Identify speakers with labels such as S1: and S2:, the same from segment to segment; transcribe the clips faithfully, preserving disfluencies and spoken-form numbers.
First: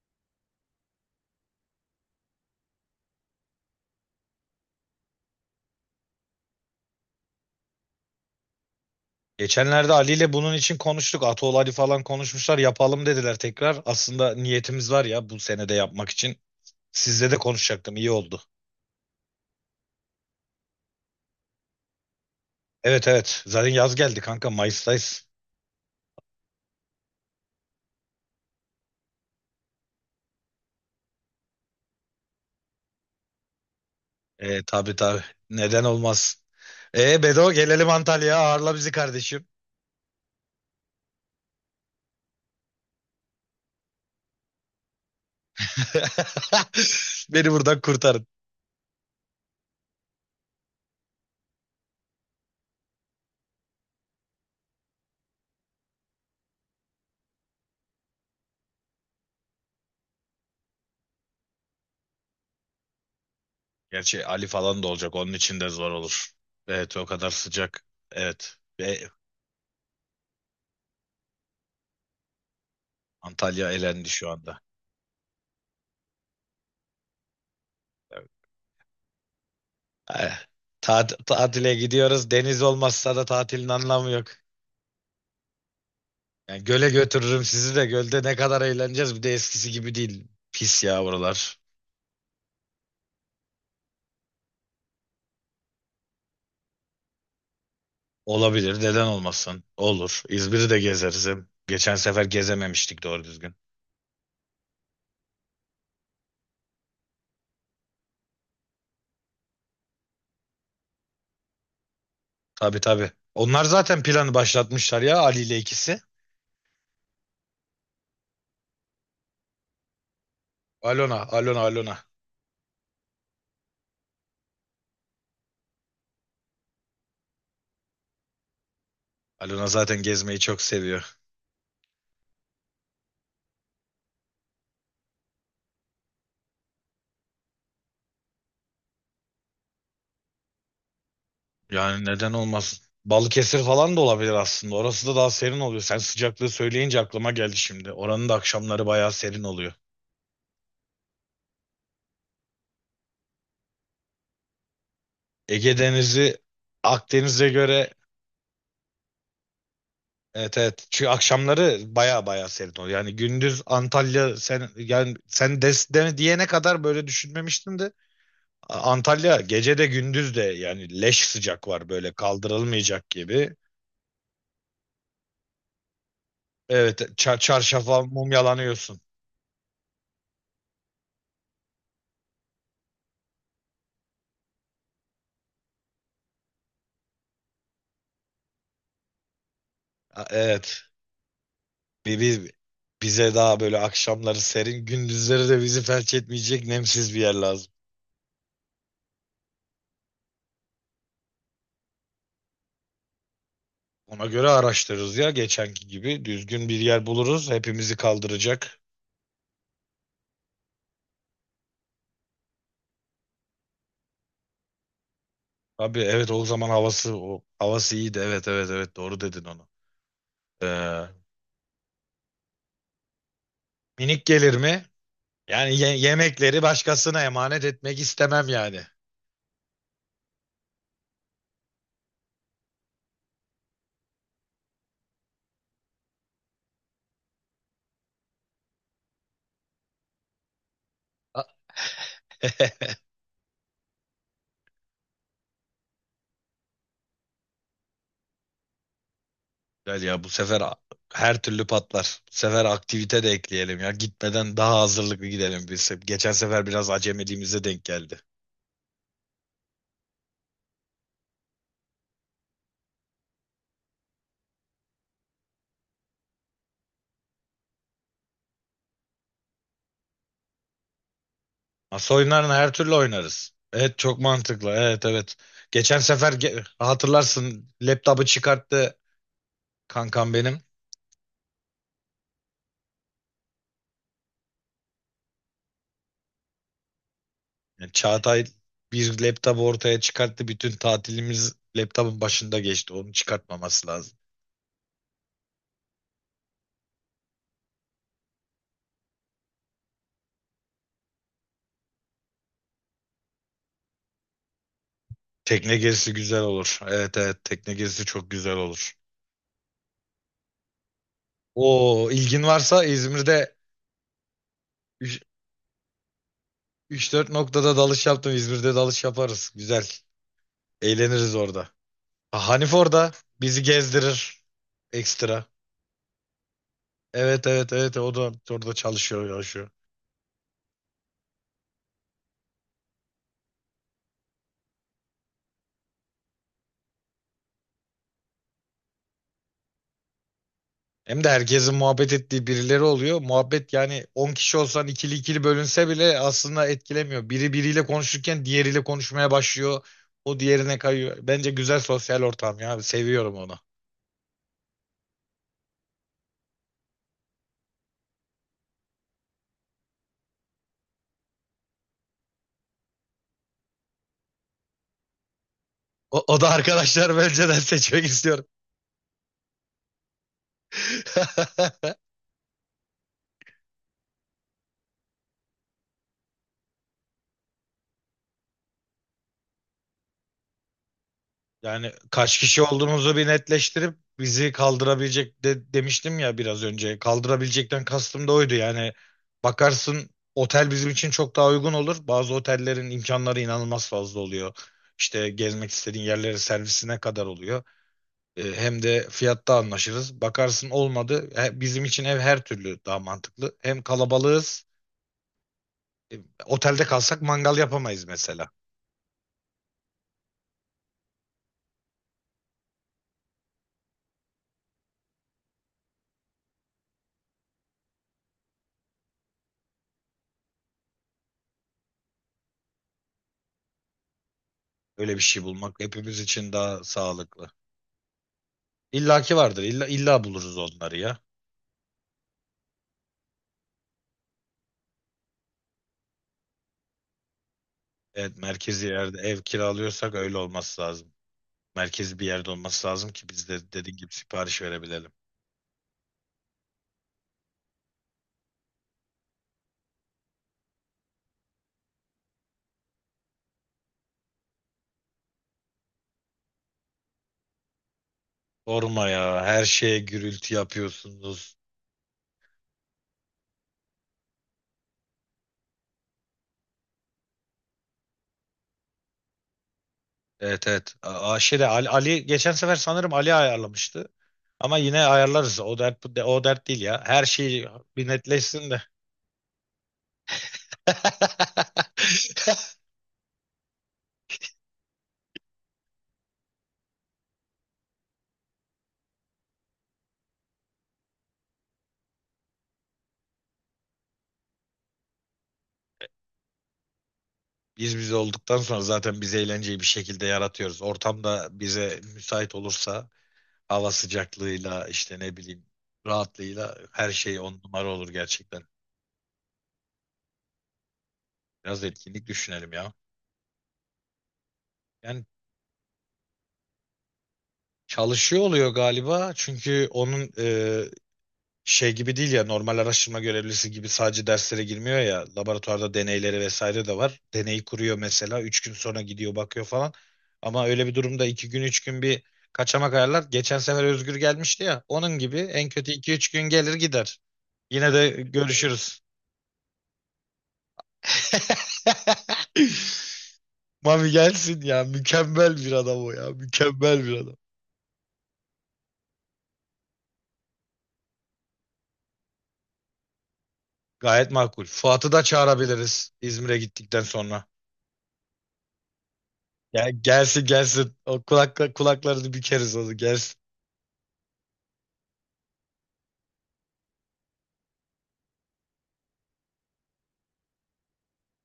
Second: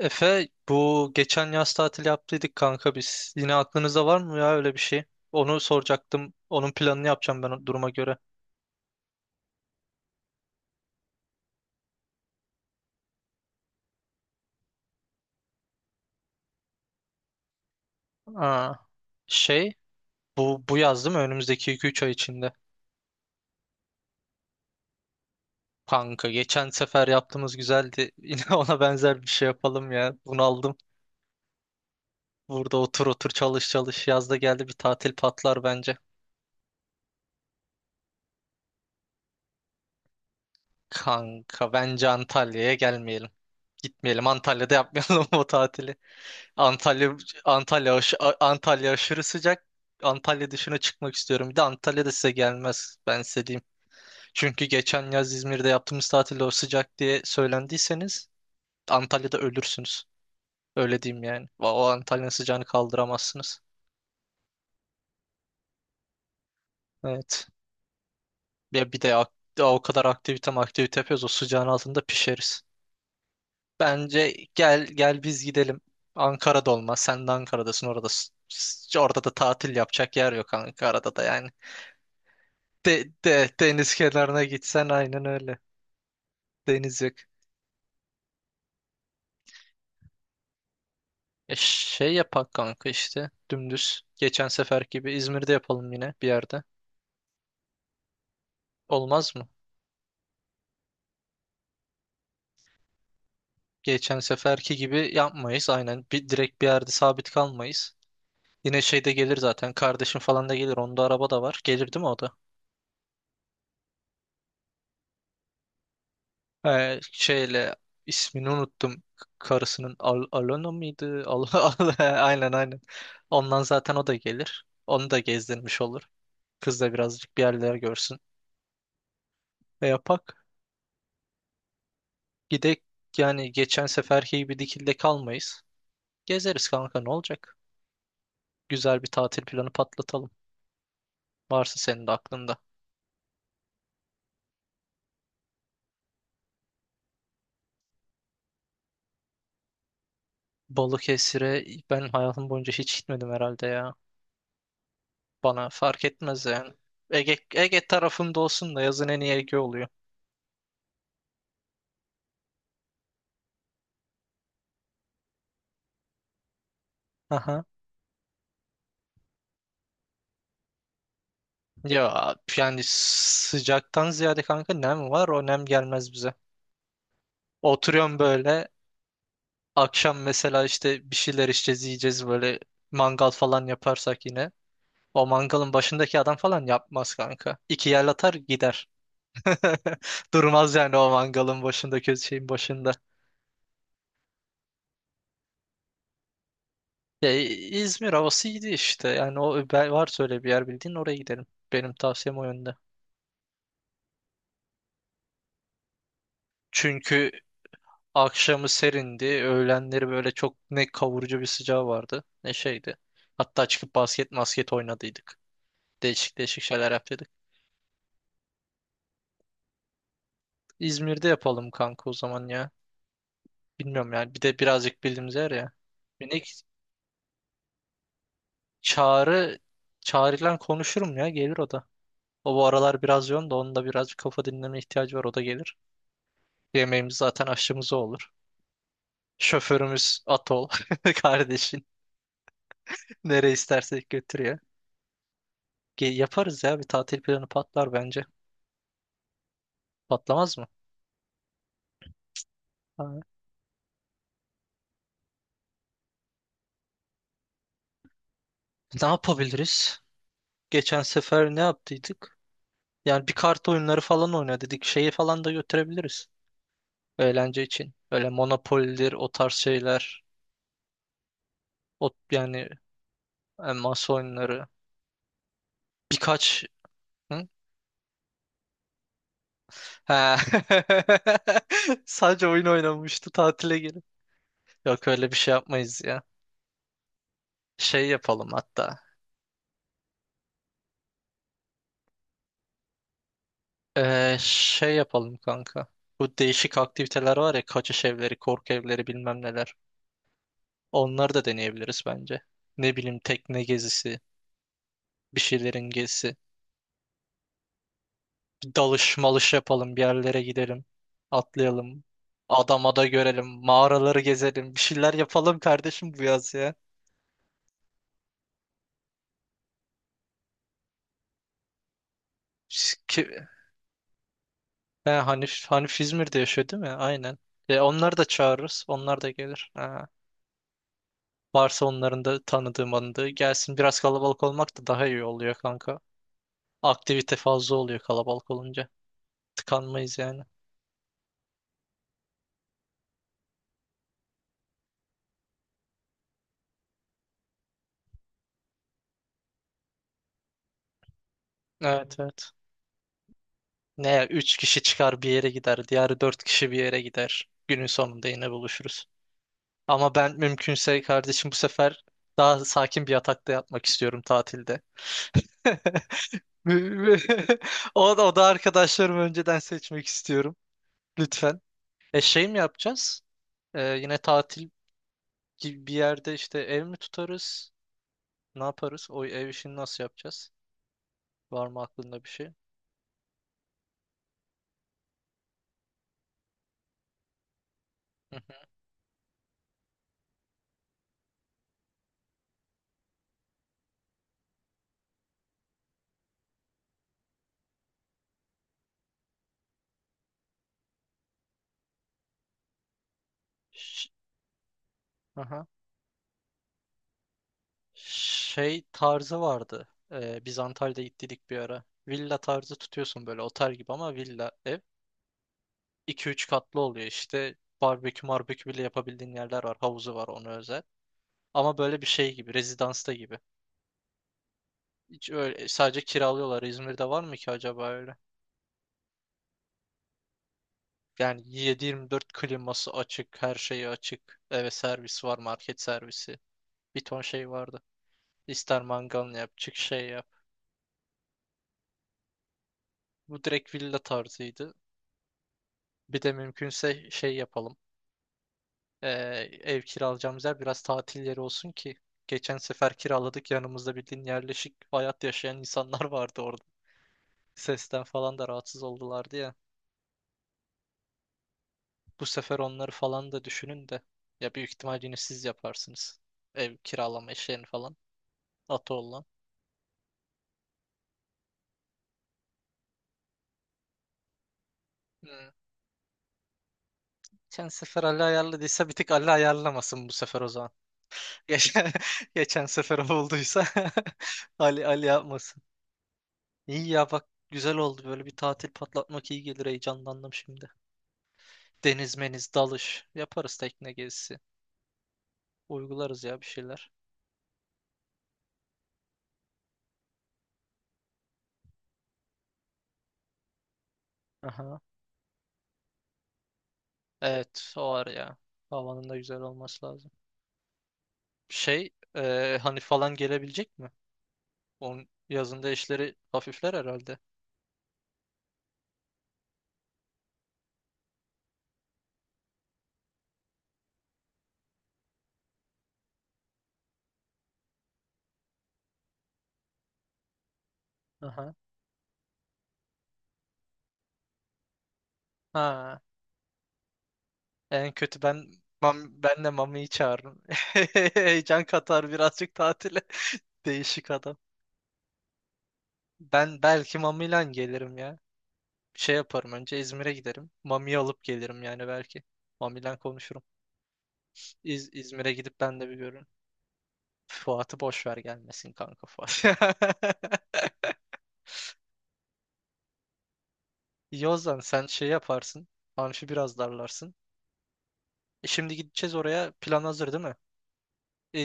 S1: Efe bu geçen yaz tatil yaptıydık kanka biz. Yine aklınızda var mı ya öyle bir şey? Onu soracaktım. Onun planını yapacağım ben o duruma göre.
S2: Geçenlerde Ali ile bunun için konuştuk. Atol Ali falan konuşmuşlar. Yapalım dediler tekrar. Aslında niyetimiz var ya bu senede yapmak için. Sizle de konuşacaktım. İyi oldu.
S1: Aa, şey bu bu yaz değil mi? Önümüzdeki iki üç ay içinde.
S2: Evet evet. Zaten yaz geldi kanka. Mayıs'tayız.
S1: Kanka geçen sefer yaptığımız güzeldi. Yine ona benzer bir şey yapalım ya. Bunaldım. Burada otur otur çalış çalış. Yaz da
S2: E,
S1: geldi bir
S2: tabii
S1: tatil
S2: tabii.
S1: patlar
S2: Neden
S1: bence.
S2: olmaz. E Bedo, gelelim Antalya'ya. Ağırla bizi kardeşim.
S1: Kanka bence Antalya'ya gelmeyelim. Gitmeyelim Antalya'da yapmayalım o tatili. Antalya
S2: Beni buradan
S1: Antalya aş-
S2: kurtarın.
S1: A- Antalya aşırı sıcak. Antalya dışına çıkmak istiyorum. Bir de Antalya da size gelmez. Ben size diyeyim. Çünkü geçen yaz İzmir'de yaptığımız tatilde o sıcak diye söylendiyseniz Antalya'da ölürsünüz. Öyle diyeyim yani. O o Antalya'nın sıcağını kaldıramazsınız.
S2: Gerçi Ali falan da olacak. Onun için de zor olur. Evet o kadar
S1: Evet.
S2: sıcak. Evet.
S1: Ya bir
S2: Ve
S1: de ak- daha o kadar aktivite aktivite yapıyoruz. O sıcağın altında pişeriz.
S2: Antalya elendi şu
S1: Bence
S2: anda.
S1: gel gel biz gidelim. Ankara'da olmaz. Sen de Ankara'dasın
S2: Evet.
S1: oradasın. S- Orada da tatil yapacak
S2: Ay,
S1: yer yok
S2: tat-
S1: Ankara'da da yani.
S2: Tatile gidiyoruz. Deniz
S1: De,
S2: olmazsa da
S1: de,
S2: tatilin
S1: deniz
S2: anlamı yok.
S1: kenarına gitsen aynen öyle.
S2: Yani göle
S1: Deniz yok.
S2: götürürüm sizi de gölde ne kadar eğleneceğiz. Bir de eskisi gibi değil. Pis ya
S1: E
S2: buralar.
S1: şey yapak kanka işte dümdüz. Geçen sefer gibi İzmir'de yapalım yine bir yerde.
S2: Olabilir. Neden
S1: Olmaz mı?
S2: olmasın? Olur. İzmir'i de gezeriz. Hem geçen sefer gezememiştik doğru düzgün.
S1: Geçen seferki gibi yapmayız aynen. Bir, direkt bir yerde sabit kalmayız. Yine şeyde gelir zaten. Kardeşim falan da gelir. Onda araba da var. Gelir değil mi o da?
S2: Tabii tabii. Onlar zaten planı başlatmışlar ya Ali ile ikisi.
S1: Ee, şeyle ismini unuttum. Karısının Al Alona
S2: Alona,
S1: mıydı? Al
S2: Alona,
S1: Al-
S2: Alona.
S1: aynen aynen. Ondan zaten o da gelir. Onu da gezdirmiş olur. Kız da birazcık bir yerler görsün.
S2: Alona
S1: E
S2: zaten
S1: yapak.
S2: gezmeyi çok seviyor.
S1: Gidek yani geçen seferki gibi dikilde kalmayız. Gezeriz kanka ne olacak? Güzel bir tatil planı patlatalım. Varsa
S2: Yani
S1: senin de
S2: neden
S1: aklında.
S2: olmasın? Balıkesir falan da olabilir aslında. Orası da daha serin oluyor. Sen sıcaklığı söyleyince aklıma geldi şimdi. Oranın da akşamları bayağı serin oluyor.
S1: Balıkesir'e ben hayatım boyunca hiç gitmedim herhalde ya. Bana
S2: Ege
S1: fark
S2: Denizi,
S1: etmez yani. Ege,
S2: Akdeniz'e
S1: Ege
S2: göre,
S1: tarafımda olsun da yazın en iyi Ege oluyor.
S2: evet evet. Çünkü akşamları bayağı bayağı serin oluyor. Yani gündüz Antalya, sen yani sen des, de- diyene kadar böyle
S1: Aha.
S2: düşünmemiştim de A- Antalya gece de gündüz de yani leş sıcak var, böyle
S1: Ya yani
S2: kaldırılmayacak gibi.
S1: sıcaktan ziyade kanka nem var o nem gelmez bize.
S2: Evet, ça- çarşafa
S1: Oturuyorum
S2: mum
S1: böyle
S2: yalanıyorsun.
S1: akşam mesela işte bir şeyler içeceğiz yiyeceğiz böyle mangal falan yaparsak yine. O mangalın başındaki adam falan yapmaz kanka. İki yer atar gider.
S2: A-
S1: Durmaz
S2: Evet.
S1: yani o mangalın
S2: Bi-
S1: başındaki şeyin
S2: bi-
S1: başında.
S2: Bize daha böyle akşamları serin, gündüzleri de bizi felç etmeyecek nemsiz bir
S1: Ya,
S2: yer
S1: İ-
S2: lazım.
S1: İzmir havası iyiydi işte. Yani o ben- var söyle bir yer bildiğin oraya gidelim. Benim tavsiyem o yönde.
S2: Ona göre araştırırız ya geçenki gibi. Düzgün bir yer
S1: Çünkü
S2: buluruz. Hepimizi
S1: akşamı
S2: kaldıracak.
S1: serindi. Öğlenleri böyle çok ne kavurucu bir sıcağı vardı ne şeydi. Hatta çıkıp basket masket oynadıydık.
S2: Abi evet,
S1: Değişik
S2: o
S1: değişik
S2: zaman
S1: şeyler
S2: havası,
S1: yaptıydık.
S2: o havası iyiydi. Evet evet evet, doğru dedin onu. Ee,
S1: İzmir'de yapalım kanka o zaman ya. Bilmiyorum
S2: Minik
S1: yani. Bir
S2: gelir
S1: de
S2: mi?
S1: birazcık bildiğimiz yer ya.
S2: Yani ye- yemekleri
S1: Minik.
S2: başkasına emanet etmek istemem yani.
S1: Çağrı Çağrı'yla konuşurum ya gelir o da. O bu aralar biraz yoğun da onun da birazcık kafa dinleme ihtiyacı var o da gelir. Yemeğimiz zaten aşçımız o olur. Şoförümüz Atol
S2: A-
S1: kardeşin nereye istersek götürüyor. Ge- Yaparız ya bir tatil planı patlar bence.
S2: Güzel ya, bu
S1: Patlamaz
S2: sefer
S1: mı?
S2: a- her türlü patlar. Bu sefer aktivite
S1: Ha.
S2: de ekleyelim ya. Gitmeden daha hazırlıklı gidelim biz. Geçen sefer biraz acemiliğimize denk geldi.
S1: Ne yapabiliriz? Geçen sefer ne yaptıydık? Yani bir kart oyunları falan oyna dedik. Şeyi falan da götürebiliriz. Eğlence için. Öyle Monopoly'dir o tarz şeyler. O,
S2: Masa oyunlarını
S1: yani
S2: her türlü oynarız.
S1: e,
S2: Evet,
S1: masa
S2: çok
S1: oyunları
S2: mantıklı. Evet evet. Geçen sefer ge-
S1: birkaç. Hı?
S2: hatırlarsın, laptopu çıkarttı kankam
S1: Ha.
S2: benim.
S1: Sadece oyun oynamıştı tatile gelip. Yok öyle bir şey yapmayız ya.
S2: Yani
S1: Şey
S2: Çağatay
S1: yapalım hatta.
S2: bir laptopu ortaya çıkarttı. Bütün tatilimiz laptopun başında geçti. Onu çıkartmaması lazım.
S1: Ee, şey yapalım kanka. Bu değişik aktiviteler var ya kaçış evleri, korku evleri bilmem neler. Onları da deneyebiliriz bence. Ne bileyim tekne gezisi, bir
S2: Tekne
S1: şeylerin
S2: gezisi
S1: gezisi.
S2: güzel olur. Evet evet, tekne gezisi çok güzel
S1: Bir
S2: olur.
S1: dalış malış yapalım, bir yerlere gidelim. Atlayalım.
S2: O ilgin varsa,
S1: Adamada görelim,
S2: İzmir'de
S1: mağaraları gezelim. Bir şeyler yapalım kardeşim bu yaz ya.
S2: üç dört noktada dalış yaptım. İzmir'de dalış yaparız. Güzel. Eğleniriz orada. Ha, Hanif orada bizi gezdirir
S1: He,
S2: ekstra.
S1: Hanif, Hanif İzmir'de yaşıyor değil mi? Aynen.
S2: Evet evet
S1: E,
S2: evet, o
S1: onları da
S2: da orada
S1: çağırırız. Onlar da
S2: çalışıyor, yaşıyor.
S1: gelir. Ha. Varsa onların da tanıdığım anıdığı gelsin. Biraz kalabalık olmak da daha iyi oluyor kanka. Aktivite fazla oluyor kalabalık olunca. Tıkanmayız yani.
S2: Hem de herkesin muhabbet ettiği birileri oluyor. Muhabbet yani on kişi olsan, ikili ikili bölünse bile aslında etkilemiyor. Biri biriyle konuşurken diğeriyle konuşmaya başlıyor. O diğerine kayıyor. Bence güzel
S1: Evet,
S2: sosyal
S1: evet.
S2: ortam ya. Seviyorum onu.
S1: Ne ya, üç kişi çıkar bir yere gider. Diğer dört kişi bir yere gider. Günün sonunda yine buluşuruz. Ama ben mümkünse kardeşim bu sefer daha sakin bir yatakta yatmak istiyorum tatilde.
S2: O, o da arkadaşlar önceden seçmek
S1: O da, o
S2: istiyorum.
S1: da arkadaşlarımı önceden seçmek istiyorum. Lütfen. E şey mi yapacağız? E, yine tatil gibi bir yerde işte ev mi tutarız? Ne yaparız? O ev işini nasıl yapacağız? Var mı
S2: Yani
S1: aklında bir
S2: kaç
S1: şey?
S2: kişi olduğumuzu bir netleştirip bizi kaldırabilecek de, demiştim ya biraz önce. Kaldırabilecekten kastım da
S1: Hı hı.
S2: oydu. Yani bakarsın otel bizim için çok daha uygun olur. Bazı otellerin imkanları inanılmaz fazla oluyor. İşte gezmek istediğin yerlere servisine kadar oluyor. Ee, hem de fiyatta anlaşırız. Bakarsın olmadı. He- Bizim için ev her türlü daha mantıklı. Hem
S1: Ş-
S2: kalabalığız.
S1: Aha.
S2: Otelde kalsak mangal yapamayız mesela.
S1: Şey tarzı vardı. E, biz Antalya'da gittik bir ara. Villa tarzı tutuyorsun böyle otel gibi ama villa ev. iki üç katlı oluyor işte. Barbekü marbekü bile yapabildiğin yerler var. Havuzu var ona özel. Ama böyle bir şey gibi. Rezidansta gibi.
S2: Öyle bir
S1: Hiç
S2: şey
S1: öyle
S2: bulmak
S1: sadece
S2: hepimiz için
S1: kiralıyorlar.
S2: daha
S1: İzmir'de var mı
S2: sağlıklı.
S1: ki acaba öyle?
S2: İllaki vardır. İlla, illa buluruz onları ya.
S1: Yani yedi dört kliması açık, her şeyi açık. Eve servis var, market servisi. Bir ton şey vardı.
S2: Evet,
S1: İster
S2: merkezi yerde
S1: mangal
S2: ev
S1: yap, çık şey
S2: kiralıyorsak
S1: yap.
S2: öyle olması lazım. Merkezi bir yerde olması lazım ki
S1: Bu
S2: biz de
S1: direkt
S2: dediğin
S1: villa
S2: gibi sipariş
S1: tarzıydı.
S2: verebilelim.
S1: Bir de mümkünse şey yapalım. Ee, Ev kiralayacağımız yer biraz tatil yeri olsun ki. Geçen sefer kiraladık yanımızda bildiğin yerleşik hayat yaşayan insanlar vardı orada. Sesten falan da rahatsız
S2: Sorma
S1: oldulardı
S2: ya,
S1: ya.
S2: her şeye gürültü yapıyorsunuz.
S1: Bu sefer onları falan da düşünün de. Ya büyük ihtimal yine siz yaparsınız. Ev kiralama işlerini falan. Atı olan.
S2: Evet evet. A- a- şeyde Ali, Ali geçen sefer sanırım Ali ayarlamıştı. Ama yine ayarlarız. O dert, bu de- o dert değil ya. Her şey
S1: Geçen sefer
S2: bir
S1: Ali
S2: netleşsin de.
S1: ayarladıysa bir tık Ali ayarlamasın bu sefer o zaman. Geçen, geçen sefer o olduysa Ali Ali yapmasın. İyi ya bak güzel oldu böyle bir tatil patlatmak iyi gelir heyecanlandım şimdi. Deniz meniz dalış yaparız tekne gezisi. Uygularız ya bir şeyler.
S2: Biz biz olduktan sonra zaten biz eğlenceyi bir şekilde yaratıyoruz. Ortam da bize müsait olursa, hava
S1: Aha.
S2: sıcaklığıyla işte ne bileyim, rahatlığıyla her şey on
S1: Evet
S2: numara
S1: o var
S2: olur
S1: ya.
S2: gerçekten.
S1: Havanın da güzel olması lazım.
S2: Biraz
S1: Şey
S2: etkinlik
S1: e,
S2: düşünelim
S1: hani
S2: ya.
S1: falan gelebilecek mi? Onun
S2: Yani
S1: yazında işleri hafifler herhalde.
S2: çalışıyor oluyor galiba, çünkü onun e, şey gibi değil ya, normal araştırma görevlisi gibi sadece derslere girmiyor ya, laboratuvarda deneyleri vesaire de var. Deneyi kuruyor mesela, üç gün sonra gidiyor bakıyor falan. Ama öyle bir durumda iki
S1: Aha.
S2: gün üç gün bir kaçamak ayarlar. Geçen sefer Özgür gelmişti ya, onun gibi en kötü
S1: Ha.
S2: iki üç gün gelir gider.
S1: En
S2: Yine de
S1: kötü ben
S2: görüşürüz.
S1: mam, ben de Mami'yi çağırırım. Heyecan katar birazcık tatile.
S2: Mami
S1: Değişik adam.
S2: gelsin ya. Mükemmel bir adam o ya.
S1: Ben belki
S2: Mükemmel bir adam.
S1: Mami'yle gelirim ya. Şey yaparım önce İzmir'e giderim. Mami'yi alıp gelirim yani belki. Mami'yle konuşurum.
S2: Gayet makul.
S1: İz,
S2: Fuat'ı da
S1: İzmir'e gidip ben de bir
S2: çağırabiliriz
S1: görürüm.
S2: İzmir'e gittikten sonra.
S1: Fuat'ı boş ver gelmesin kanka Fuat.
S2: Ya gelsin gelsin. O kulakla, kulaklarını bükeriz, onu gelsin.
S1: İyi o zaman sen şey yaparsın. Amfi biraz darlarsın. E şimdi gideceğiz oraya. Plan hazır değil mi?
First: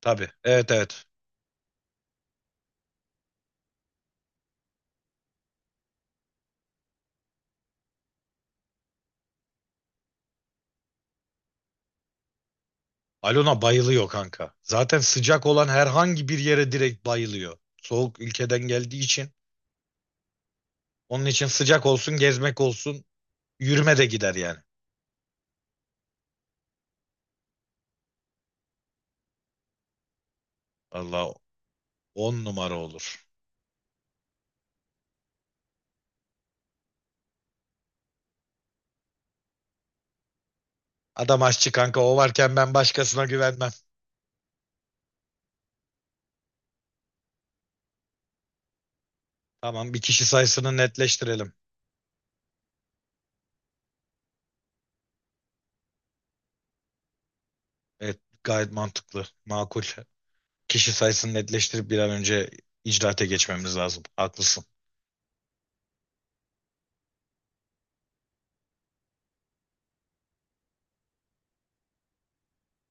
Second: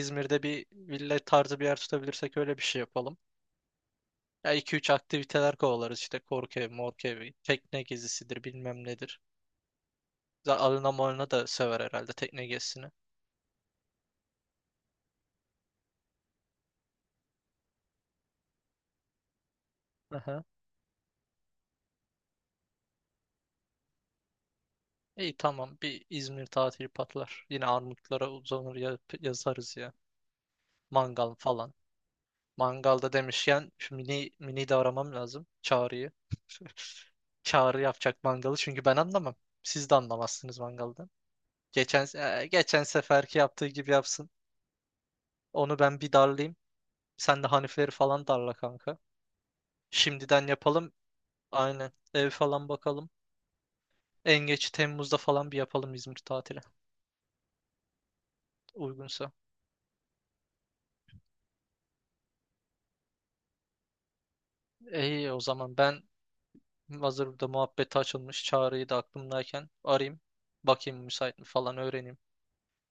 S2: Tabii.
S1: bir
S2: Evet evet.
S1: villa tarzı bir yer tutabilirsek öyle bir şey yapalım. Ya iki üç aktiviteler kovalarız işte korku evi, morku evi, tekne gezisidir bilmem nedir. Za- Alına malına da sever herhalde tekne gezisini.
S2: Alona bayılıyor kanka. Zaten sıcak olan herhangi bir yere direkt bayılıyor. Soğuk ülkeden geldiği için.
S1: Aha.
S2: Onun için sıcak olsun, gezmek olsun, yürüme de gider yani.
S1: İyi tamam bir İzmir tatili patlar. Yine Armutlara uzanır ya- yazarız ya.
S2: Allah
S1: Mangal falan.
S2: on numara
S1: Mangalda
S2: olur.
S1: demişken şu mini, mini de aramam lazım. Çağrı'yı. Çağrı yapacak mangalı çünkü ben anlamam. Siz de anlamazsınız mangaldan.
S2: Adam aşçı kanka,
S1: Geçen,
S2: o
S1: e,
S2: varken ben
S1: geçen
S2: başkasına
S1: seferki yaptığı
S2: güvenmem.
S1: gibi yapsın. Onu ben bir darlayayım. Sen de Hanifleri falan darla kanka.
S2: Tamam, bir kişi
S1: Şimdiden
S2: sayısını
S1: yapalım.
S2: netleştirelim.
S1: Aynen. Ev falan bakalım. En geç Temmuz'da falan bir yapalım İzmir tatili.
S2: Evet, gayet mantıklı,
S1: Uygunsa.
S2: makul. Kişi sayısını netleştirip bir an önce icraate geçmemiz lazım. Haklısın.
S1: İyi o zaman ben hazır burada muhabbeti açılmış. Çağrı'yı da aklımdayken arayayım. Bakayım müsait mi falan öğreneyim.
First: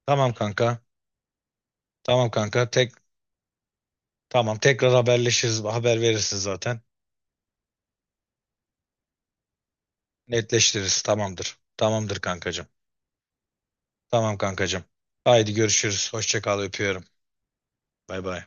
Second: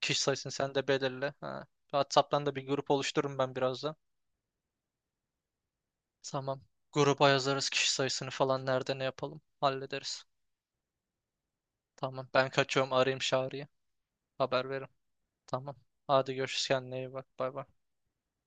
S1: Kişi
S2: Tamam
S1: sayısını sen
S2: kanka.
S1: de belirle. Ha.
S2: Tamam
S1: WhatsApp'tan da bir
S2: kanka.
S1: grup
S2: Tek
S1: oluştururum ben birazdan.
S2: tamam, tekrar haberleşiriz. Haber verirsin
S1: Tamam.
S2: zaten.
S1: Gruba yazarız kişi sayısını falan nerede ne yapalım. Hallederiz.
S2: Netleştiririz. Tamamdır. Tamamdır
S1: Tamam ben
S2: kankacığım.
S1: kaçıyorum arayayım Çağrı'yı.
S2: Tamam
S1: Haber
S2: kankacığım.
S1: veririm.
S2: Haydi
S1: Tamam.
S2: görüşürüz.
S1: Hadi
S2: Hoşça kal,
S1: görüşürüz kendine
S2: öpüyorum.
S1: iyi bak. Bay bay.
S2: Bay bay.